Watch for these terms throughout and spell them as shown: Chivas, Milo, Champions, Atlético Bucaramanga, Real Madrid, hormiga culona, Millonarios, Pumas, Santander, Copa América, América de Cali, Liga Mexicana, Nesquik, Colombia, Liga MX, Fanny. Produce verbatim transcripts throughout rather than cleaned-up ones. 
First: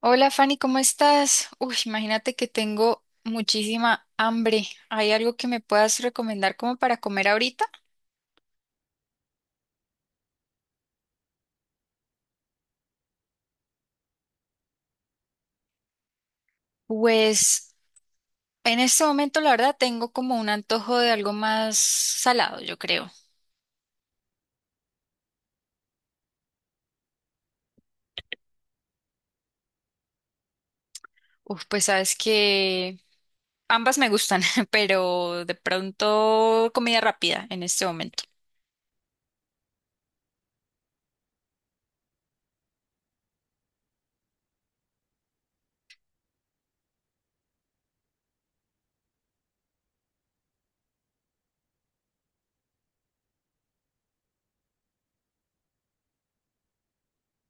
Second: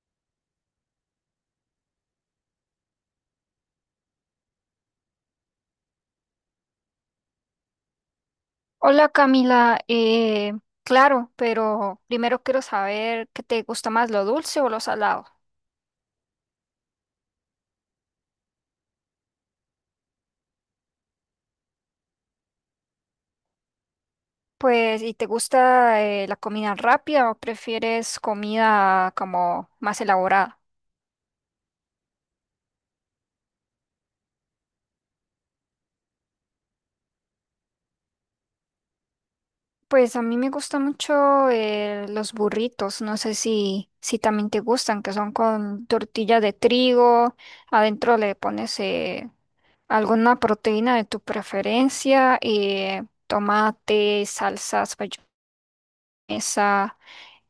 Hola Fanny, ¿cómo estás? Uy, imagínate que tengo muchísima hambre. ¿Hay algo que me puedas recomendar como para comer ahorita? Hola Camila, eh, claro, pero primero quiero saber qué te gusta más, lo dulce o lo salado. Pues en este momento la verdad tengo como un antojo de algo más salado, yo creo. Pues, ¿y te gusta eh, la comida rápida o prefieres comida como más elaborada? Uf, pues sabes que ambas me gustan, pero de pronto comida rápida en este momento. Pues a mí me gustan mucho eh, los burritos, no sé si, si también te gustan, que son con tortilla de trigo, adentro le pones eh, alguna proteína de tu preferencia, eh, tomate, salsas, mayonesa.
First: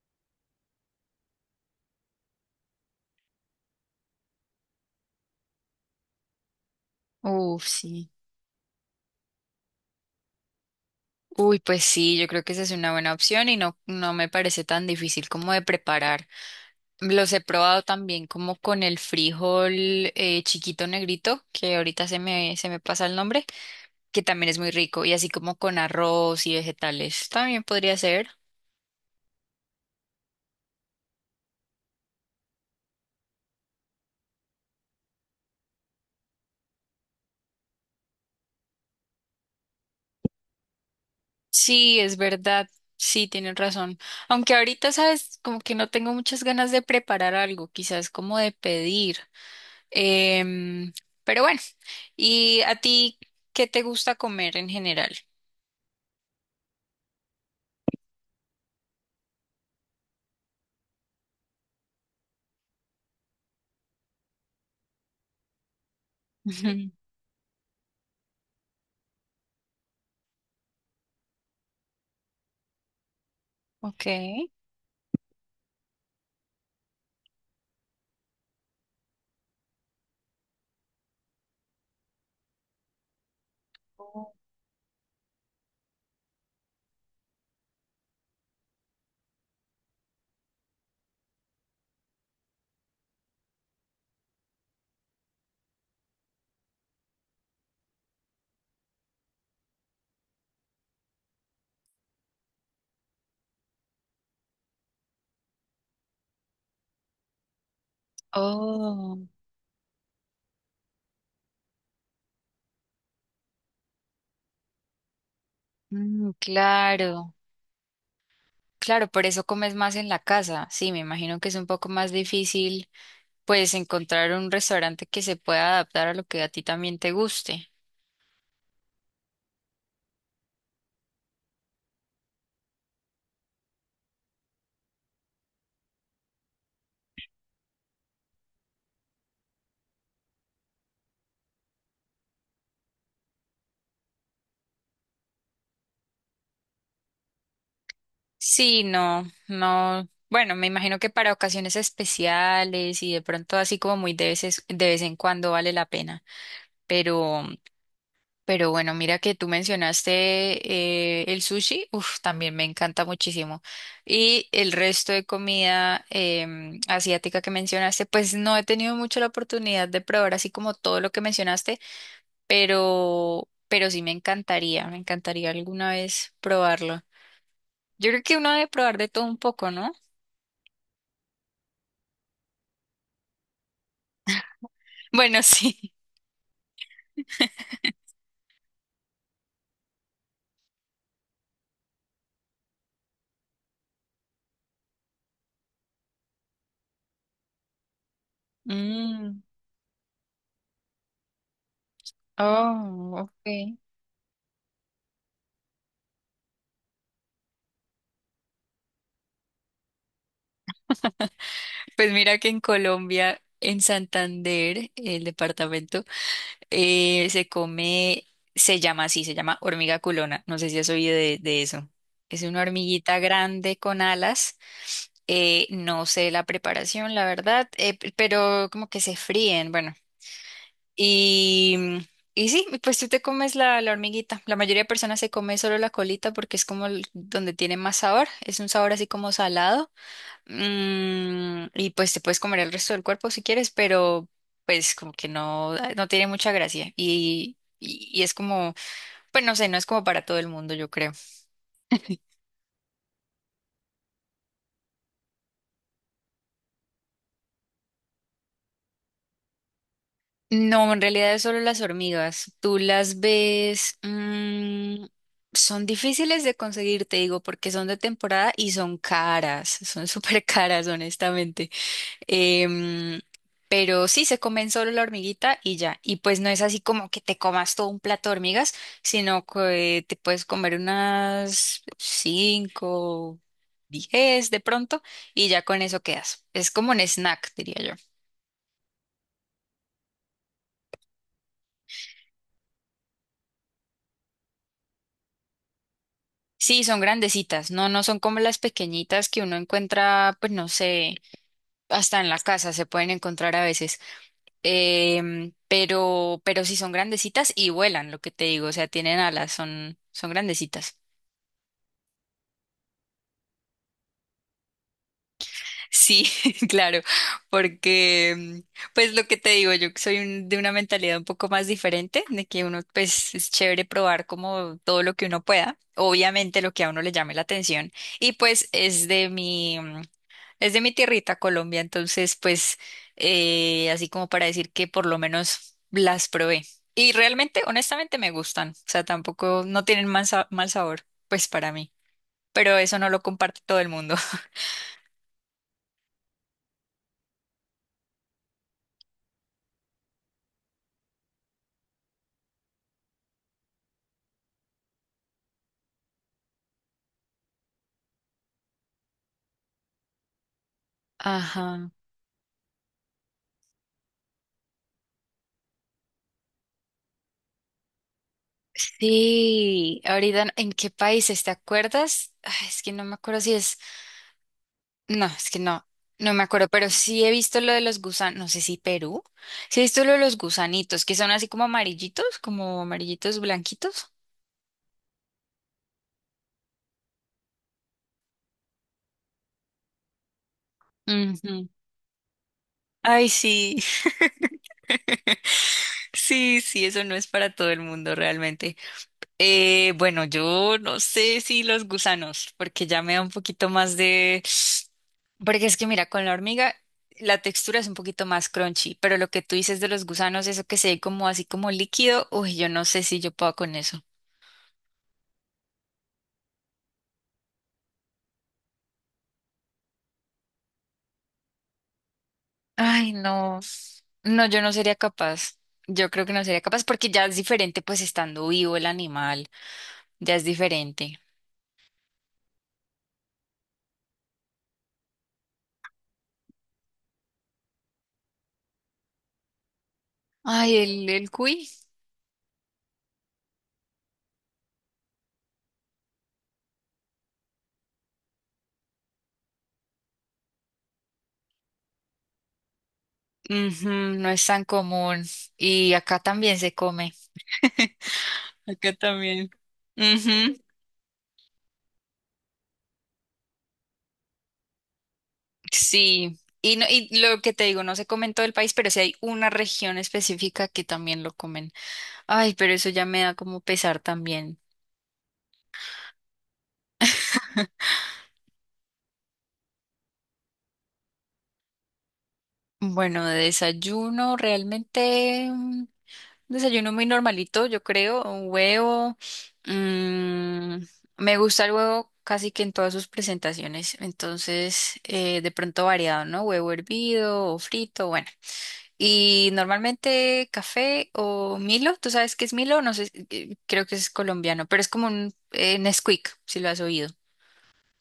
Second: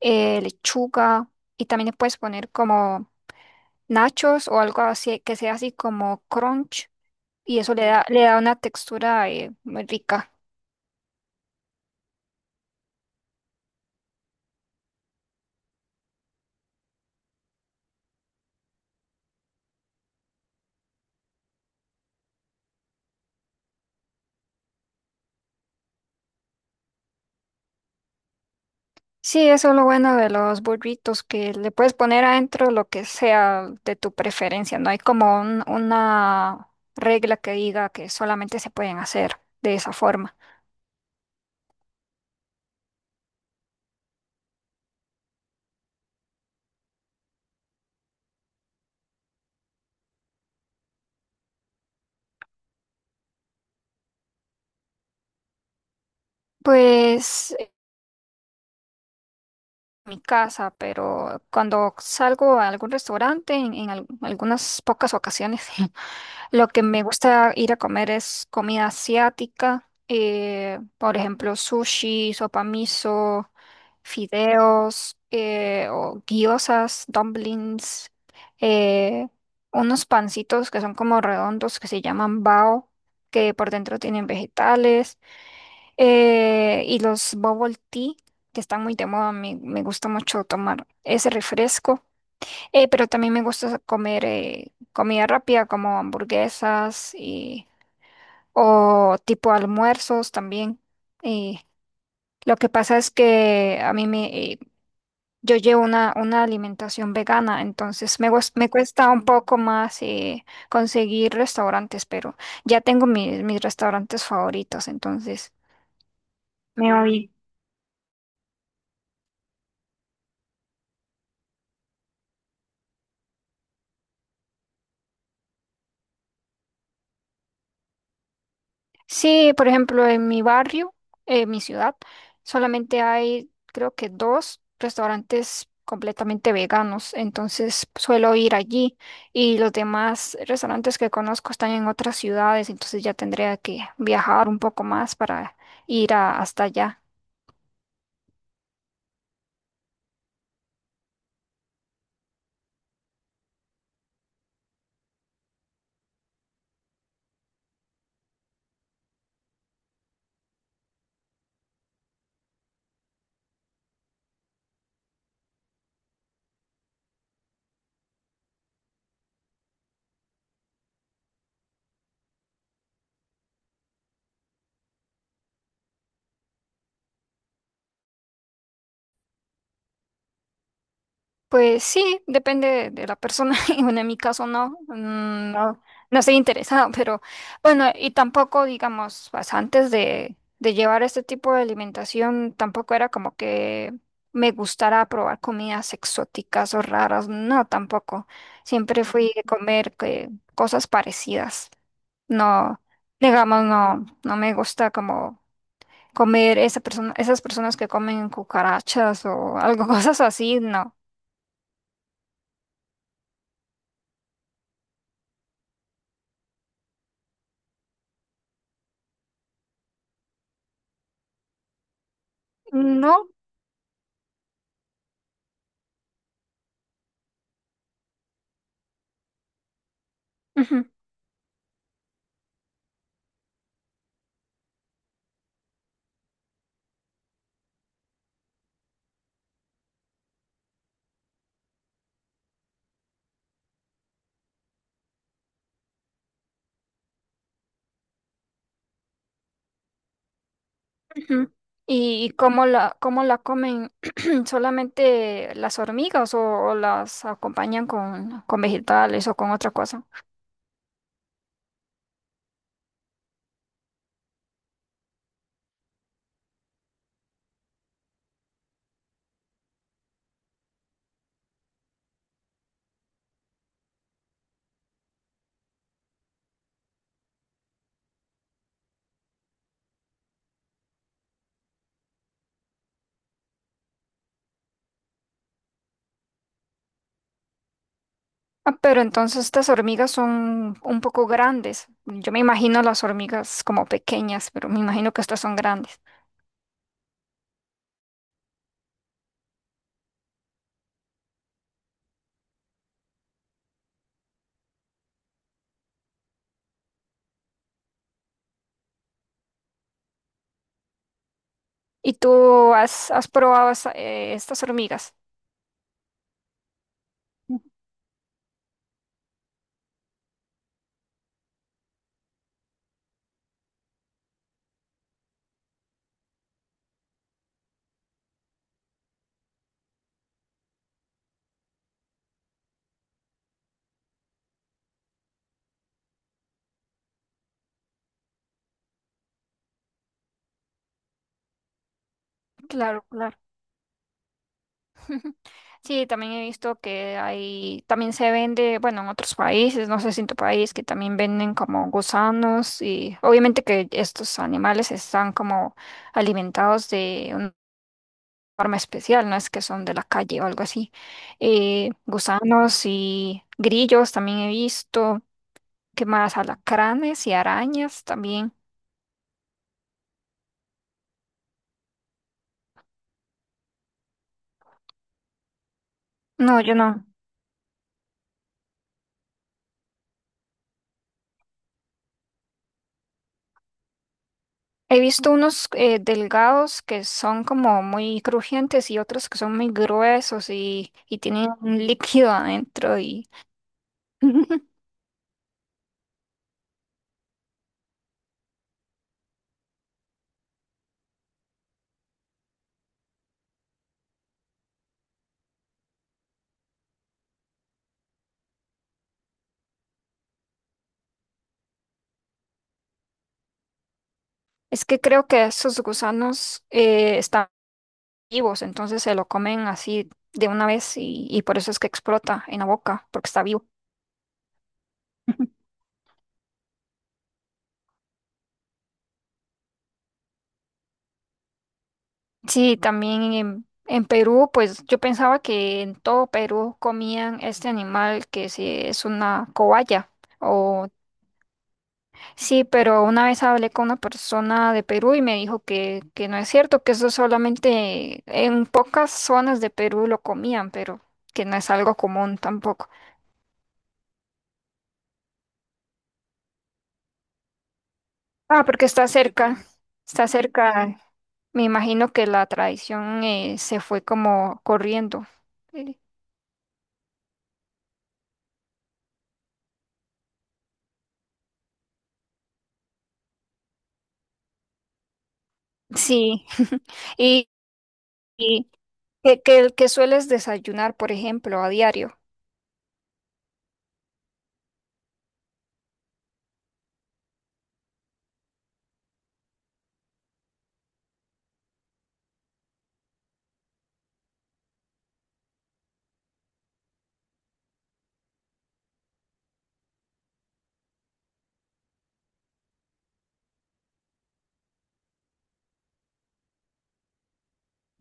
eh, Lechuga y también le puedes poner como nachos o algo así que sea así como crunch, y Uf, eso le da, sí. le da una textura eh, muy rica. Uy, pues sí, yo creo que esa es una buena opción y no, no me parece tan difícil como de preparar. Los he probado también como con el frijol eh, chiquito negrito, que ahorita se me, se me pasa el nombre, que también es muy rico, y así como con arroz y vegetales, también podría ser. Sí, eso es lo bueno de los burritos, que le puedes poner adentro lo que sea de tu preferencia, no hay como un- una regla que diga que solamente se pueden hacer de esa forma. Sí, es verdad, sí, tienes razón. Aunque ahorita, sabes, como que no tengo muchas ganas de preparar algo, quizás como de pedir. Em, pero bueno, ¿y a ti qué te gusta comer en general? Pues mi casa, pero cuando salgo a algún restaurante, en, en al- algunas pocas ocasiones, lo que Ujú. me gusta ir a comer es comida asiática, eh, por ejemplo, sushi, sopa miso, Ok. fideos, eh, o gyozas, dumplings, eh, unos pancitos que son como redondos que se llaman bao, que por dentro tienen vegetales. Eh, y los bubble tea, que están muy de moda, me, me gusta mucho tomar ese refresco. Eh, pero también me gusta comer eh, comida rápida como hamburguesas y, o tipo almuerzos también. Y lo que pasa es que a mí me, eh, yo llevo una, una alimentación vegana, entonces me, guas- me cuesta Oh, un poco más eh, conseguir restaurantes, pero ya tengo mis, mis restaurantes favoritos, entonces mm, me voy. claro, claro, por eso comes más en la casa. Sí, me imagino que es un poco más difícil, pues, encontrar un restaurante que se pueda adaptar a lo que a ti también te guste. Sí, por ejemplo, en mi barrio, en mi ciudad, solamente hay, creo que dos restaurantes completamente veganos, entonces suelo ir allí y los demás restaurantes que conozco están en otras ciudades, entonces ya tendría que viajar un poco más para ir a- hasta allá. Sí, no, no. Bueno, me imagino que para ocasiones especiales y de pronto así como muy de veces, de vez en cuando vale la pena. Pero Pero bueno, mira que tú mencionaste eh, el sushi, uf, también me encanta muchísimo. Y el resto de comida em, asiática que mencionaste, pues no he tenido mucho la oportunidad de probar así como todo lo que mencionaste, pero, pero sí me encantaría, me encantaría alguna vez probarlo. Yo creo que uno debe probar de todo un poco, ¿no? Pues sí, depende de la persona. Y bueno, en mi caso no, Bueno, mm, no, sí. no estoy interesada, pero bueno, y tampoco, digamos, pues, antes de, de llevar este tipo de alimentación, tampoco era como que me gustara probar comidas exóticas o raras, no, tampoco. Siempre fui Mm, de comer que, cosas parecidas. No, oh, digamos, ok. no, no me gusta como comer esa persona, esas personas que comen cucarachas o algo, cosas así, no. Pues mira que en Colombia, en Santander, el departamento. Eh, se come, se llama así, se llama hormiga culona. No sé si has oído de, de eso. Es una hormiguita No. grande con alas. Eh, no sé la preparación, la verdad, eh, p- pero como que se fríen, bueno. Ujú, Y, mm, y sí, pues tú te comes la, la hormiguita. La mayoría de personas se come solo la colita porque es como el- donde tiene más sabor. Es un sabor así como salado. Mm, y pues te puedes comer el resto del cuerpo si quieres, pero pues como que no, ah, no tiene mucha gracia. Y, y, y es como, pues no sé, no es como para todo el mundo, yo creo. ujú. ¿Y cómo la, cómo la comen? ¿Solamente las hormigas o, o las acompañan con, con vegetales o con otra cosa? No, en realidad es solo las hormigas. Tú las ves, mm, son difíciles de conseguir, te digo, porque son de temporada y son caras, son súper caras, honestamente. Em, pero sí, se comen solo la hormiguita y ya. Y pues no es así como que te comas todo un plato de hormigas, sino que te puedes comer unas cinco, diez de pronto y ya con eso quedas. Es como un snack, diría yo. Ah, pero entonces estas hormigas son un poco grandes. Yo me imagino las hormigas como pequeñas, pero me imagino que estas son grandes. Sí, son grandecitas, no, no son como las pequeñitas que uno encuentra, pues no sé, hasta en la casa se pueden encontrar a veces. Em, pero, pero sí son grandecitas y vuelan, lo que te digo, o sea, tienen alas, son, son grandecitas. ¿Y tú has, has probado esa- eh, estas hormigas? Sí, claro, porque mm, pues lo que te digo, yo que soy un- de una mentalidad un poco más diferente, de que uno pues es chévere probar como todo lo que uno pueda, obviamente lo que a uno le llame la atención y pues es de mi mm, es de mi tierrita Colombia, entonces pues eh, así como para decir que por lo menos las probé y realmente honestamente me gustan, o sea, tampoco no tienen mal, sa- mal sabor pues para mí, pero eso Claro, no lo claro. comparte todo el mundo. Sí, también he visto que hay, también se vende, bueno, en otros países, no sé si en tu país, que también venden como gusanos y obviamente que estos animales están como alimentados de una forma especial, no es que son de la calle o algo así. Ajá. Eh, gusanos y grillos también he visto, ¿qué más? Alacranes y arañas también. Sí, ahorita, ¿en qué países te acuerdas? Ay, es que no me acuerdo si es, no, es que no, no me No, acuerdo, yo pero no. sí he visto lo de los gusanos, no sé si Perú, sí he visto lo de los gusanitos, que son así como amarillitos, como amarillitos blanquitos. He visto unos eh, delgados que son como muy crujientes y otros que son muy gruesos y, y tienen Ujú. un líquido adentro Ay, y sí. Sí, sí, eso no es para todo el mundo realmente. Eh, bueno, yo no sé si los gusanos, porque ya me da un poquito más de... Porque es que mira, con la hormiga la textura es un poquito más crunchy, pero lo que tú dices de los gusanos, eso que se ve como así como líquido, uy, yo no sé si yo puedo con eso. es que creo que esos gusanos eh, están vivos, entonces se lo comen así de una vez y, y por eso es que explota en la boca, Ay, porque está no. vivo. No, yo no sería capaz. Yo creo que no sería capaz porque ya es diferente, pues estando vivo el animal, ya es diferente. Sí, también en, en Perú, pues yo pensaba que en todo Perú comían este animal que sí es una cobaya Ay, o... el, el cuy. Sí, pero una vez hablé con una persona de Perú y me dijo que, que no es cierto, que eso solamente en pocas zonas de Perú lo comían, pero que no es algo común tampoco. Ujú, no es tan común. Y acá también se come. Ah, porque Acá está también. cerca, está Ujú. cerca. Me imagino que la tradición eh, se fue como corriendo. Eh, Sí, y, no, y lo que te digo, no se come en todo el país, pero sí hay una región específica que también lo comen. Ay, pero eso ya me da como pesar también. Sí, y, y que, que, que sueles desayunar, por ejemplo, a diario, Bueno, de desayuno, realmente mm, desayuno muy normalito, yo creo, un huevo. mm, Me gusta el huevo casi que en todas sus presentaciones, entonces eh, de pronto variado, ¿no? Huevo hervido o frito, bueno. Y normalmente café o Milo, ¿tú sabes qué es Milo? No sé, eh, creo que es colombiano, pero es como un eh, Nesquik, si lo has oído,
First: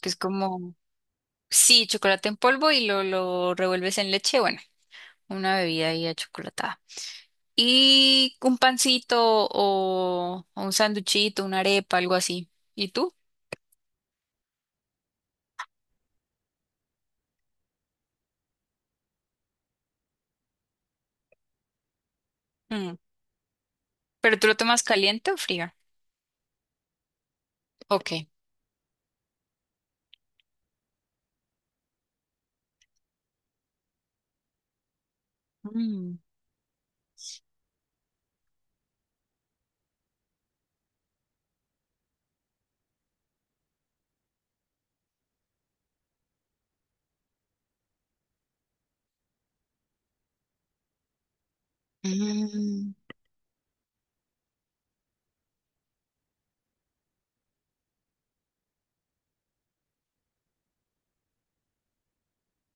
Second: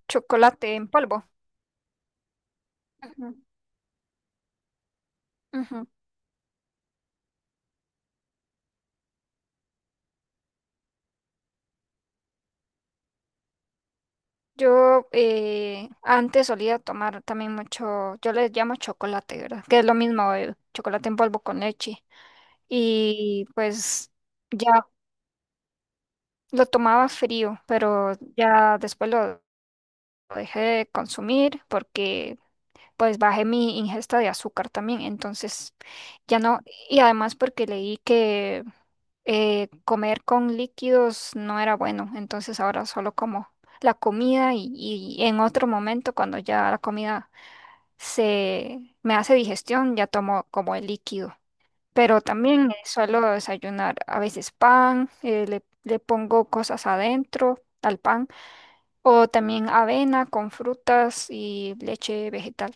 que es como, chocolate en polvo. sí, chocolate en polvo y lo, Ujú, lo revuelves en leche, bueno, una ujú. bebida ahí achocolatada. Y un pancito o, o un sanduchito, una arepa, algo así. ¿Y tú? Yo eh, antes solía tomar también mucho, yo les llamo chocolate, ¿verdad? Que es lo mismo, el chocolate en polvo con leche. Mm. Y pues ¿Pero tú lo tomas ya caliente o frío? lo tomaba frío, Ok. pero ya después lo dejé de consumir porque pues bajé mi ingesta de azúcar también, entonces Mm. ya no, y además porque leí que eh, comer con líquidos no era bueno, entonces ahora solo como la comida y, y en otro momento cuando ya la comida se me hace digestión, ya tomo como el líquido. Pero también eh, Mm. suelo desayunar a veces pan, eh, le, le pongo cosas adentro al pan, o también avena con frutas y leche vegetal.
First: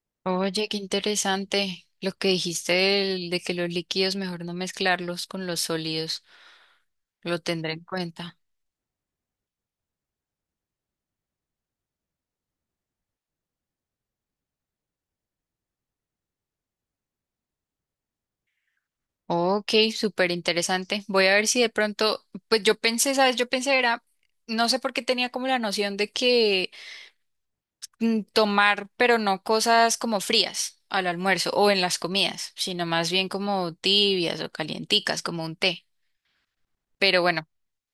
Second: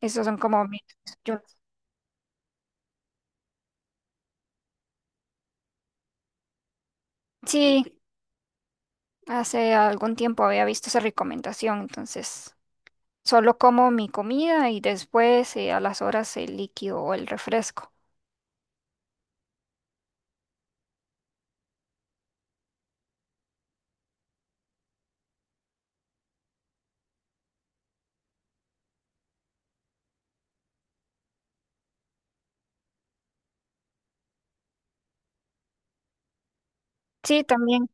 Esos son como... Oye, qué interesante lo que dijiste del- de, que los líquidos mejor no mezclarlos con los sólidos. Lo tendré en Sí, cuenta. hace algún tiempo había visto esa recomendación, entonces solo como mi comida y después eh, a las horas el líquido o el refresco. Ok, súper interesante. Voy a ver si de pronto, pues yo pensé, ¿sabes? Yo pensé era, no sé por qué tenía como la noción de que mm, tomar, pero no cosas como frías al almuerzo o en las comidas, sino más bien como tibias o calienticas, como un té. Pero Sí, bueno. también.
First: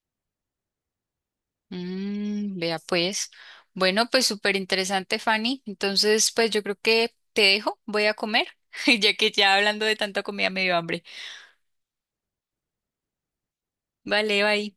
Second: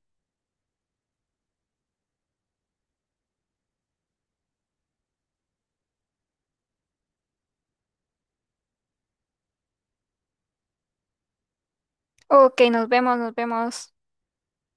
Mm, vea pues. Bueno, pues súper interesante, Fanny. Entonces, pues yo creo que te dejo, voy a comer, ya que ya hablando de tanta comida me dio hambre. Ok, nos vemos, nos vemos. Vale, bye.